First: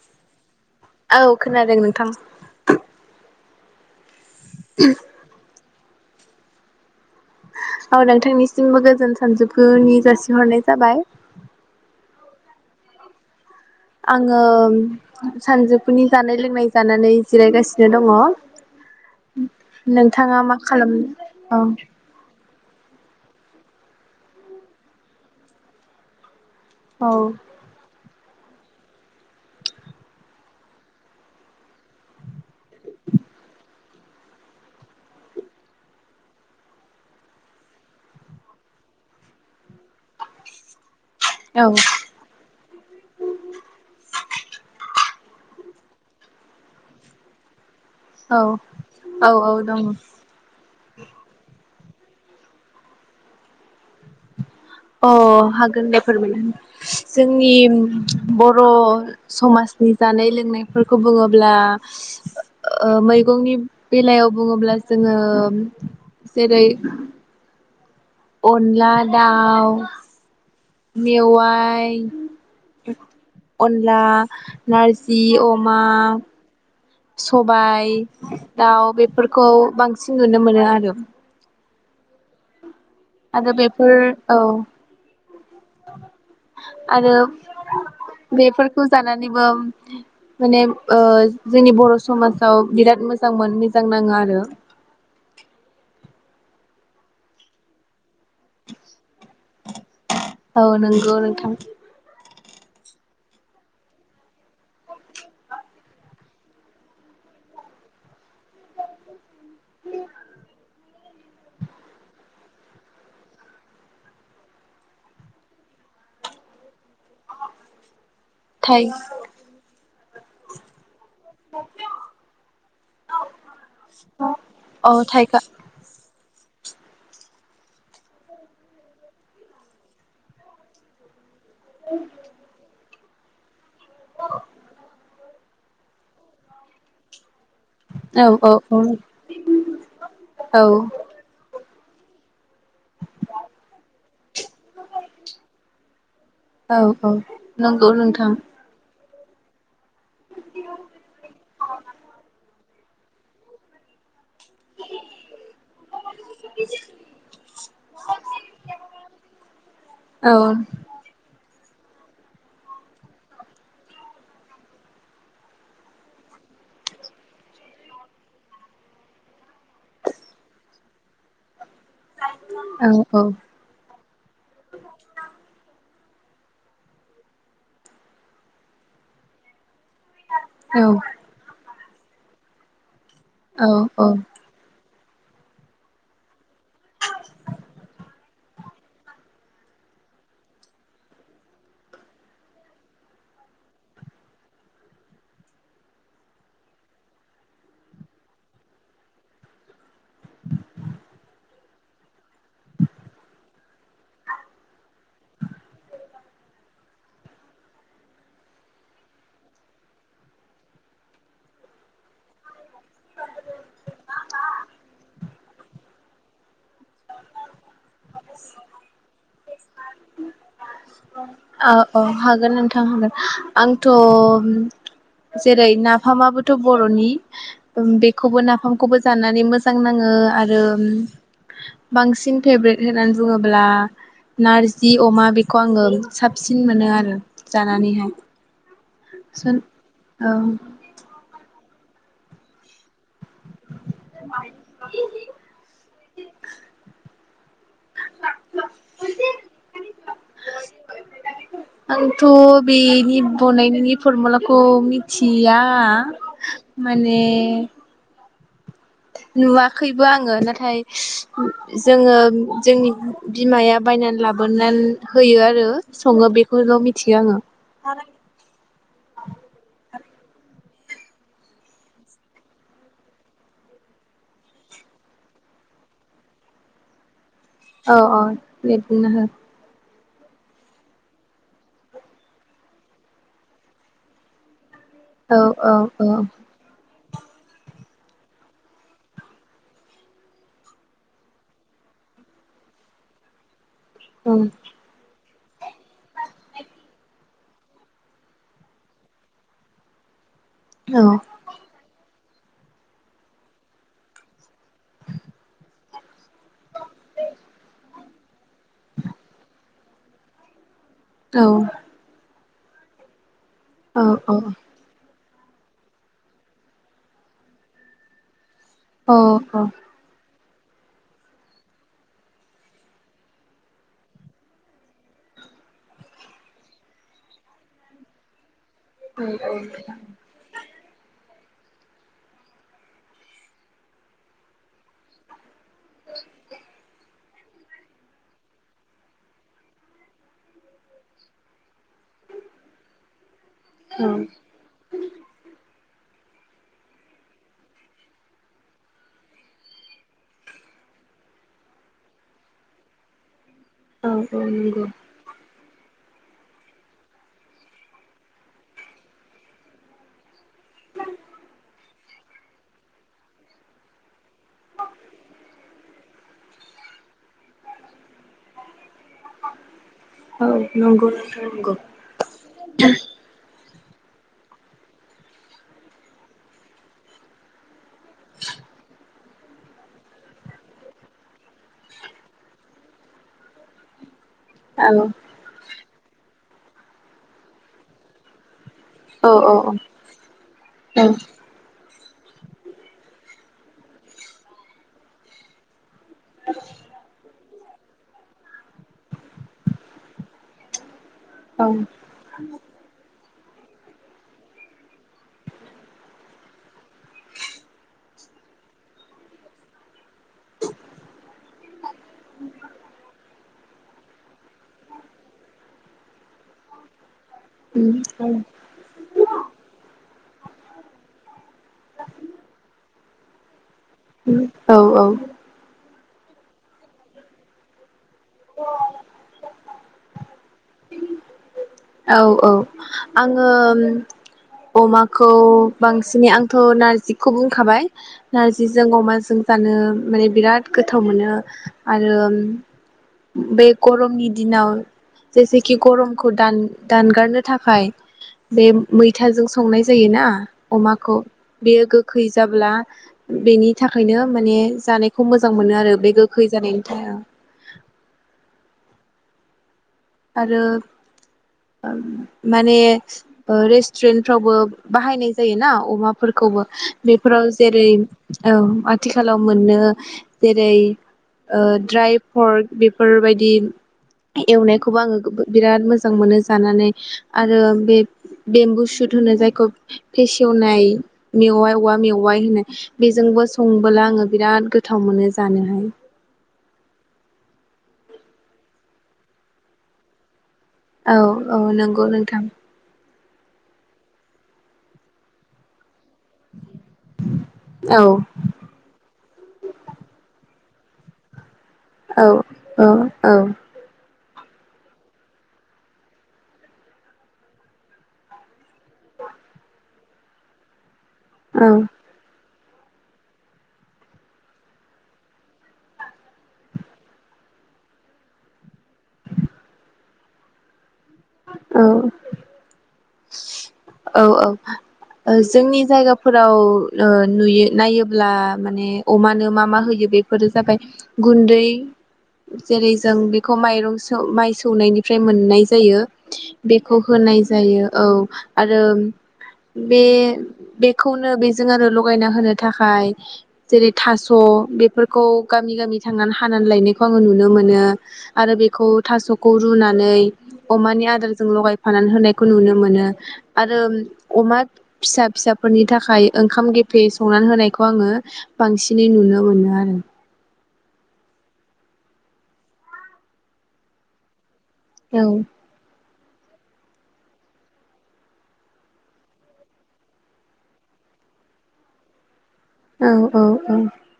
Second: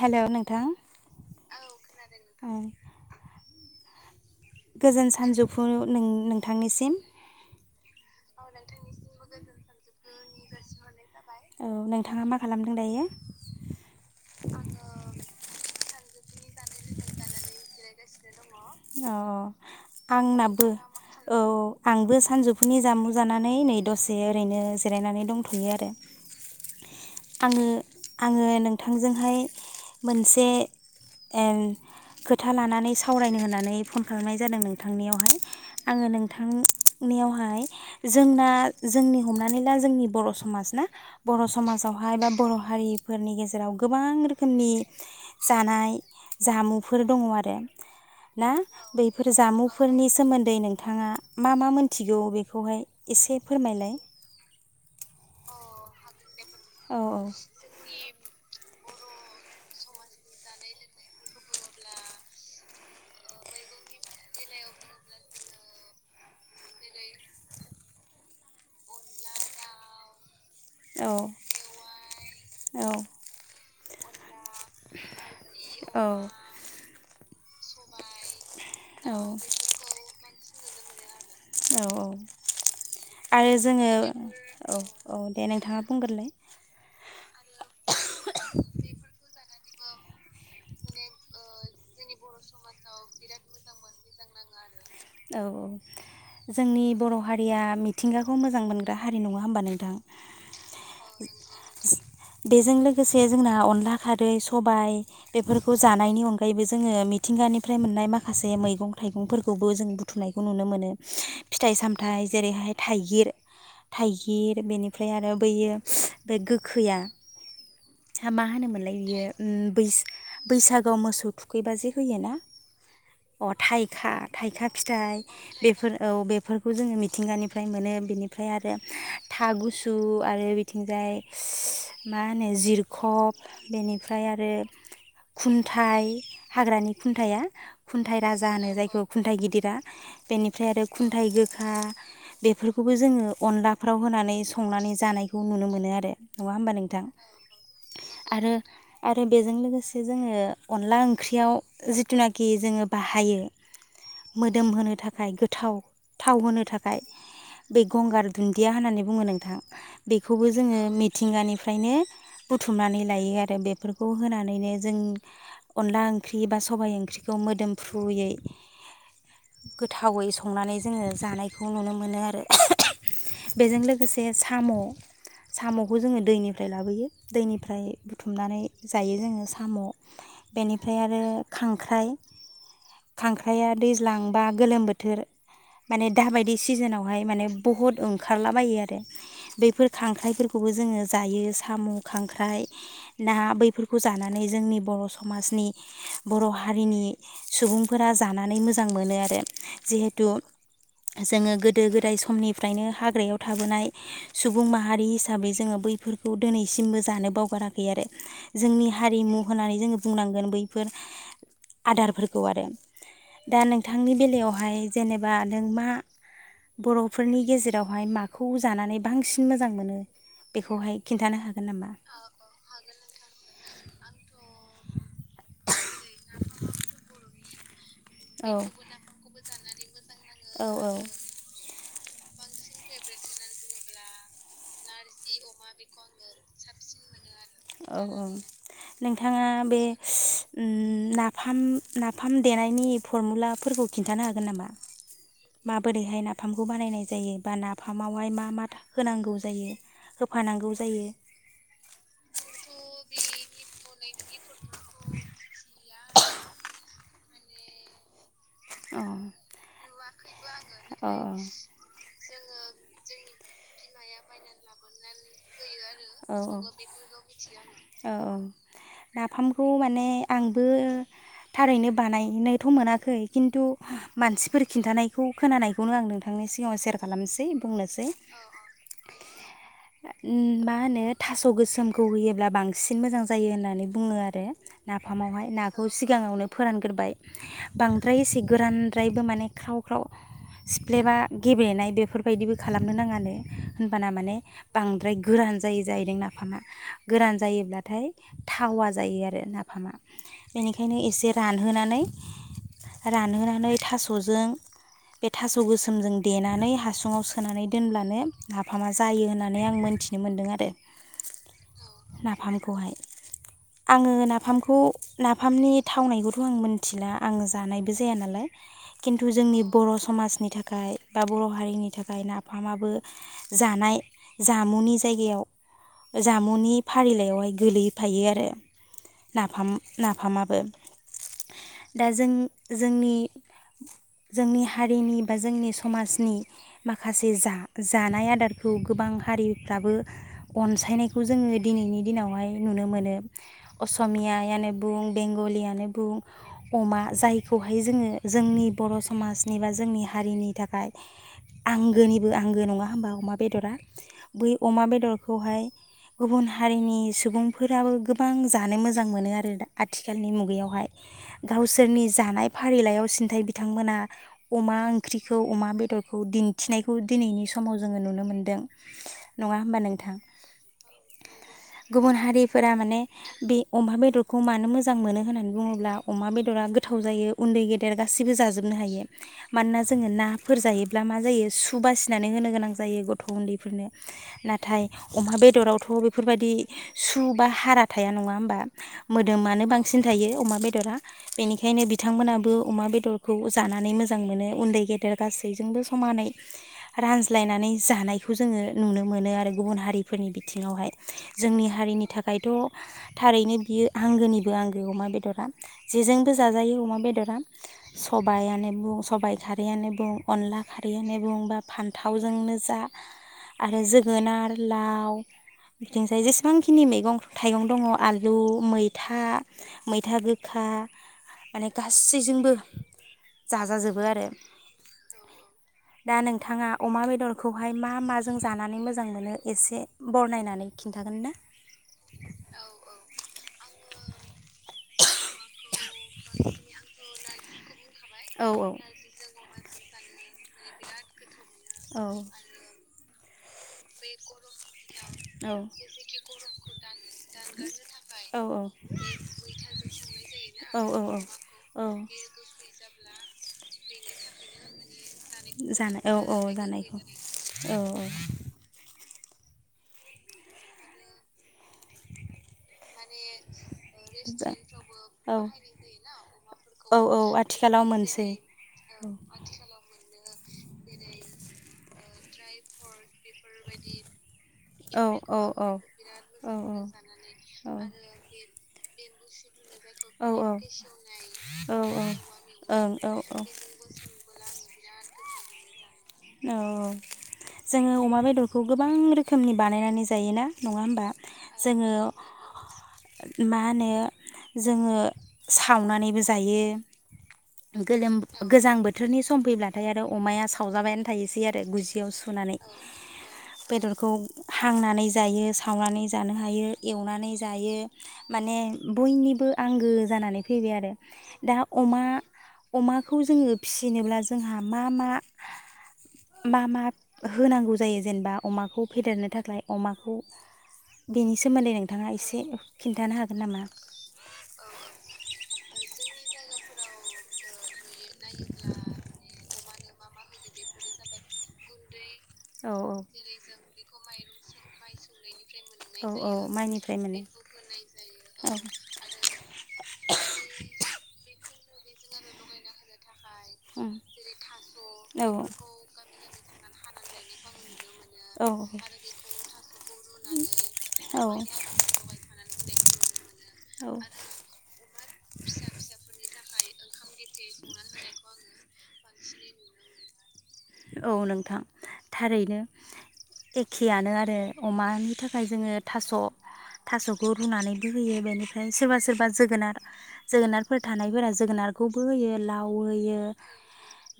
हेल' नोंथां औ खोनादों नोंथां ओ गोजोन सानजौफु नों नोंथांनिसिम औ नोंथांनिसिमबो गोजोन सानजोफुनि जासि हरनाय जाबाय औ नोंथाङा मा खालामदों दायो आङो सानजौफुनि जानाय लोंनाय जानानै जिरायगासिनो दङ अ नोंथाङा मा आंनाबो औ खालामनो आंबो सानजौ फुनि जामु जानानै नै दसे ओरैनो जिरायनानै दंथ'यो आरो औ आङो आङो नोंथांजोंहाय मोनसे ए खोथा लानानै सावरायनो होननानै फन खालामनाय जादों नोंथांनियावहाय आङो नोंथां नियावहाय जोंना जोंनि हमनानै ला जोंनि बर' समाज ना बर' औ समाजावहाय बा बर' हारिफोरनि गेजेराव गोबां रोखोमनि जानाय जामुफोर दङ आरो औ ना औ बैफोर औ औ दङ जामुंफोरनि सोमोन्दै नोंथाङा मा मा मोन थिगौ बेखौहाय एसे फोरमायलाय अ हागोन दे फोरमायनो औ जोंनि बर' समाजनि जानाय लोंनायफोरखौ बुङोब्ला ओ मैगंनि बेलायाव बुङोब्ला जोङो जेरै अनला दाउ बुङोब्ला मेवाइ औ अन ला नारजि अमा औ सबाइ दाउ बेफोरखौ बांसिन नुनो मोनो आरो लो औ औ आरो जोङो औ औ दे नोंथाङा बुंगोरलाय आरो बेफोरखौ जानानैबो माने ओ जोंनि बर' सु समाजाव बिराद मोजांमोन मिजां नाङो आरो औ जोंनि बर' हारिया मिथ मिथिंगाखौ मोजां मोनग्रा हारि नङा होमबा नोंथां औ नंगौ नोंथां बेजों लोगोसे जोंना अनला खारै सबाइ बेफोरखौ जानायनि अनगायैबो जोङो मिथिंगानिफ्राय मोननाय माखासे मैगं थाइगंफोरखौ खौबो जों बुथुमनायखौ नुनो मोनो फिथाइ सामथाइ जेरैहाय थाइगिर थाइगिर बेनिफ्राय आरो बैयो बे गोखैया हामा थाइ होनोमोनलाय बियो बैसो बैसाग गोआव मोसौ थुखैबा जे होयो ना अ थाइखा थाइखा औ फिथाइ थाइखा बेफोर औ बेफोर खौ जोङो मिथिंगानिफ्राय मोनो बेनिफ्राय आरो था गुसु आरो बिथिंजाय मा होनो जिरखब बेनिफ्राय आरो खुन्थाइ हाग्रानि खुन्थाइआ खुन्थाइ औ औ राजा होनो औ जायखौ खुन्थाइ गिदिरा औ बेनिफ्राय आरो खुन्थाइ गोखा बेफोरखौबो जोङो अनलाफ्राव होनानै संनानै जानायखौ नुनो मोनो आरो नङा औ होमबा नों औ नंगौ नोंथां आरो बेजों लोगोसे जोङो अनला ओंख्रियाव जिथुनाखि जों बाहायो मोदोम होनोनो थाखाय गोथाव थाव होनो थाखाय बे गंगार दुन्दिया होननानै बुङो नोंथां औ बेखौबो फ्रायनो बेखौ नुनो मोनो आरो औ औ बेजों लोगोसे साम' खौ जोङो दैनि फ्राय लाबोयो दैनिफ्राय बुथुमनानै जायो जोङो साम' बेनिफ्राय आरो खां ख्राराइ औ खांख्राइाया दैज्लांबा गोलोम बो बोथोर माने दाबायदि सिजोनावहाय माने बहुत ओंखारलाबायो आरो बैफोर खांख्राइफोरखौबो जोङो जायो साम' खांख्राइ ना बैफोरखौ जानानै जोंनि बर' समाजनि बर' हारिनि सुबुंफोरा जानानै मोजां मोनो आरो जिहेथु जोङो गोदो गोदाय समनिफ्रायनो हाग्रायाव थाबोनाय सुबुं माहारि हिसाबै जोङो बैफोर खौ दिनैसिमबो जानो बावगाराखै आरो जोंनि हारिमु होननानै जोङो बुंनांगोन बैफोर आदारफोरखौ आरो दा नोंथांनि बेलायाव बेहाय जेनेबा नोंमा बर'फोरनि गेजेरा रावहाय माखौ जानानै बांसिन मोजां मोनो बेखौहाय खिन्थानो हागोन औ नामा? औ हागोन नोंथां हागोन आंथ' जेरै नाफामाबोथ' बर'नि उम बेखौबो औ नाफामखौबो जानानै मोजां नाङो आरो औ बांसिन फेब्रिथ होननानै बुङोब्ला नारजि अमा बेखौ आङो साबसिन मोनो आरो औ जानानैहाय औ नोंथाङा बे औ उम नाफाम नाफाम देनायनि फरमुलाफोरखौ खिन्थानो हागोन नामा? माबोरैहाय नाफामखौ बानायनाय जायो बा ना फामावहाय मा मा होनांगौ जायो होफानांगौ जायो आंथ' [unintelligible] फरमुलाखौ मिथिया माने अ नुवा फैबो आङो ना नाथाय अ जोङो जोंनि बिमाया बायनानै लाबोनानै होयो आरो सङो औ औ बेखौल' मिथियो आङो औ औ नाफामखौ माने आंबो थारैनो बानायनोथ' मोनाखै खिन्थु मानसिफोर खिन्थानायखौ खोनानायखौनो आं नोंथांनि सिगाङाव सेयार खालामनोसै औ बुंनोसै औ बिदिनो हो उम मा मा होनो थास' गोसोमखौ होयोब्ला बांसिन मोजां जायो होननानै बुङो आरो। नाफामावहाय औ नाखौ औ सिगाङावनो फोरानग्रोबाय बांद्राय एसे गोरानद्रायबो माने ख्राव ख्राव सिफ्लेबा गेब्लेनाय बेफोरबायदिबो खालामनो नाङानो होनबाना औ माने बांद्राय गोरान जायैदों नाफामा गोरान जायोब्लाथाय थावा जायो आरो नाफामा बेनिखायनो एसे रानहोनानै रानहोनानै थास'जों बे थास' गोसोमजों देनानै हासुङाव सोनानै दोनब्लानो नाफामा जायो होननानै आं मोनथिनो मोन्दों आरो। बे औ नाफामखौहाय आङो नाफामखौ नाफामनि थावनायखौथ' आं मिनथिला आं जानायबो जाया नालाय खिन्थु जोंनि बर' समाजनि थाखाय खाय बा बर' हारिनि थाखाय नाफामाबो जानाय जामुनि जायगायाव जामुनि फारिलाइयावहाय गोलैफायो आरो। नाफाम नाफामाबो दा जों जोंनि जोंनि हारिनि बा जोंनि समाजनि माखासे जे जा जानाय आदारखौ गोबां हारिफ्राबो अनसायनायखौ जोङो दिनैनि दिनावहाय नुनो मोनो। असमियानो बुं बेंगलियानो बुं बुं अमा जायखौहाय जोङो जोंनि बर' समाजनि बा जोंनि हारिनि थाखाय आंगोनिबो आंगो नङा होमबा अमा बेदरा औ बै अमा बेदर हाय गुबुन हारिनि सुबुंफोराबो गोबां जानो मोजां मोनो आरो दा आथिखालनि मुगायावहाय गावसोरनि जानाय फारिलाइयाव सिन्थाय बिथांमोना अमा ओंख्रिखौ अमा बेदरखौ दिन्थिनायखौ दिनैनि समाव जोङो नुनो मोन्दों नङा होमबा नों औ नंगौ नोंथां नंगौ गुबुन हारिफोरा माने बे अमा बेदरखौ मानो मोजां मोनो होननानै बुङोब्ला अमा बेदरा गोथाव जायो उन्दै गे देर गासैबो जाजोबनो हायो मानोना जोङो नाफोर जायोब्ला मा जायो सुब बासिनानै होनो गोनां जायो गथ' उन्दैफोरनो अमा बेदरावथ' बेफोरबायदि सु बा हारा थाया नङा होमबा मोदोमानो बांसिन थायो अमा बेदरा नंगौ नोंथां नंगौ बेनिखायनो बिथांमोनाबो अमा बेदरखौ जानानै मोजां मोनो उन्दै गेदेर गासैजोंबो समानै रानज्लायनानै जानायखौ जोङो नुनो मोनो आरो गुबुन हारिफोरनि बिथिङावहाय जोंनि हारिनि थाखायथ' थारैनो बियो आंगोनिबो आंगो अमा बेदरा जेजोंबो जाजायो अमा बेदरा सबायानो बुं सबायाइ खारैयानो बुं अनला खारैयानो बुं बा फान्थावजोंनो जा आरो जोगोनार लाव बिथिंजाय जेसेबांखिनि मैगं थाइगं दङ आलु मैथा मैथा गो खा माने गासैजोंबो जाजाजोब औ औ। दा नोंथाङा अमा बेदरखौहाय मा मा ज जों जानानै मोजां मोनो एसे बर नायनानै खिन्थागोन ना? औ औ आङो अमाखौ बांसिनै आंथ' नारजि खौ बुंखाबाय। औ नारजिजों अमाजों जानो माने बिराद गोथाव मोनो। औ आरो बे गरमनि दिनाव औ जेसेखि गरमखौ दान दानगारनो थाखाय औ बे मैथाजों संनाय जायोना औ अमाखौ औ बेयो गोखै जाब्ला बेनि नि थाखायनो माने जानाय जानाय औ औ जानायखौ औ औ। आरो माने ओ रेस्टुरेन्टफ्रावबो बाहायनाय औ जायो ना अमाफोरखौबो औ औ बेफोराव आथिखालाव जेरै मोनसै ओम आथिखालाव मोननो जेरै ओ ड्राय फर्ट बे फोरबायदि एवनाय खौबो औ आङो गो औ औ बिरिद मोजां मोनो औ जानानै आरो बे बेमबु सुट होन जाय खब फेसेवनाय औ मेवाइ औवा मेवाइ औ होननाय औ बेजोंबो संबोला आङो बिराद गोथाव मोनो। जानोहाय। औ औ जोङो अमा बेदरखौ गोबां रोखोमनि बानायनानै जायोना? नङा होमबा औ औ जोङो नंगौ नोंथां। मा होनो जोङो सावना जायो औ गोलोम गोजां बोथोरनि सम फैब्लाथाइ आरो अमाया साब थाव जाबायेन। थाइसेया आरो गुजियाव औ सुनानै औ बेदरखौ हांनानै जायो, सावनानै जानो हायो, एवनानै जायो माने बयनिबो आंगो जानानै फैबाय आरो दा औ अमा अमाखौ जोङो फिसिनोब्ला जोंहा मा मा मा मा होनांगौ जायो जेनेबा अमाखौ फेदेरनो थाखाय अमाखौ बेनि सोमोन्दै नोंथाङा एसे खिन्था औ औ जोंनि जायगा फोराव ओ नुयो नायोब्ला माने अमानो मा मा होयो बेफोरो जाबाय गुन्दै औ जेरै औ जों बेखौ माइरं माइ सौनायनिफ्राय मोननाय जायो बेखौ होनाय जायो। औ आरो बे बेखौनो बेजों आरो लगायना होनो थाखाय जेरै थास' बेफोरखौ गामि गामि थांनानै हानानै लायनाय खौ नुनो मोनो। आङो नुनो मोनो आरो बेखौ थास'खौ रुनानै अमानि आदारजों लगायफानानै होनायखौ नुनो मोनो आरो नुनो अमा फिसा फिसाफोरनि थाखाय ओंखाम गेफे संनानै होनायखौ आङो बांसिनै नुनो मोनो आरो औ नोंथां थारैनो एखेयानो आरो अमानि थाखाय जोङो थास' थास'खौ रुनानैबो होयो बेनिफ्राय सोरबा सोरबा जोगोनार जोगोनारफोर थानायफोरा जोगोनारखौबो होयो लाव औ होयो औ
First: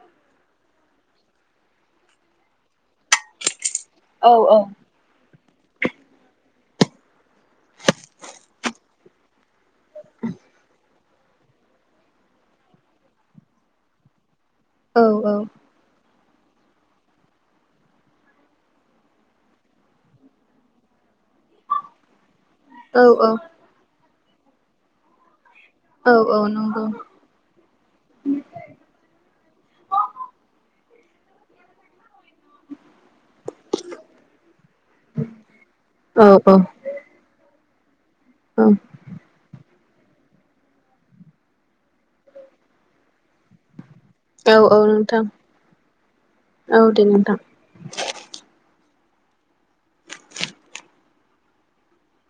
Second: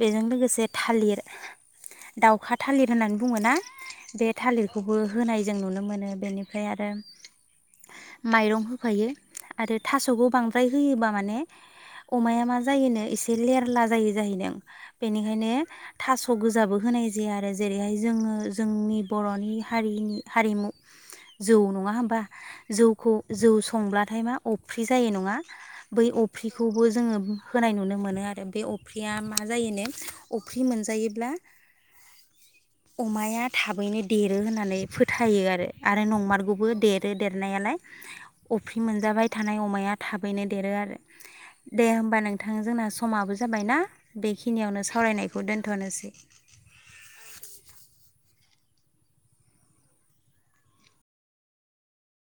बेजों लोगोसे थालिर दाउखा थालिर होननानै बुङो ना बे थालिरखौबो होनाय जों नुनो मोनो बेनिफ्राय आरो माइरं होफायो आरो थास'खौ बांद्राय होयोबा माने औ बेनिखायनो थास' गोजाबो होनाय जाया आरो जेरैहाय जोङो जोंनि बर'नि हारिनि हारिमु जौ। नङा होमबा? औ जौखौ औ जौ संब्ला ओमफाय मा अफ्रि जायो नङा बै औ औ अफ्रिखौबो नंगौ जोङो होनाय नुनो मोनो आरो बे अफ्रिया मा जायोनो अफ्रि मोनजायोब्ला अमाया थाबैनो देरो होननानै फोथायो आरो आरो औ औ नंमारगौबो देरो देरनायालाय औ अफ्रि मोनजाबाय थानाय अमाया थाबैनो देरो आरो दे होमबा नोंथां जोंना समाबो जाबाय ना औ-औ नोंथां दोनथ'नोसै। औ दे नोंथां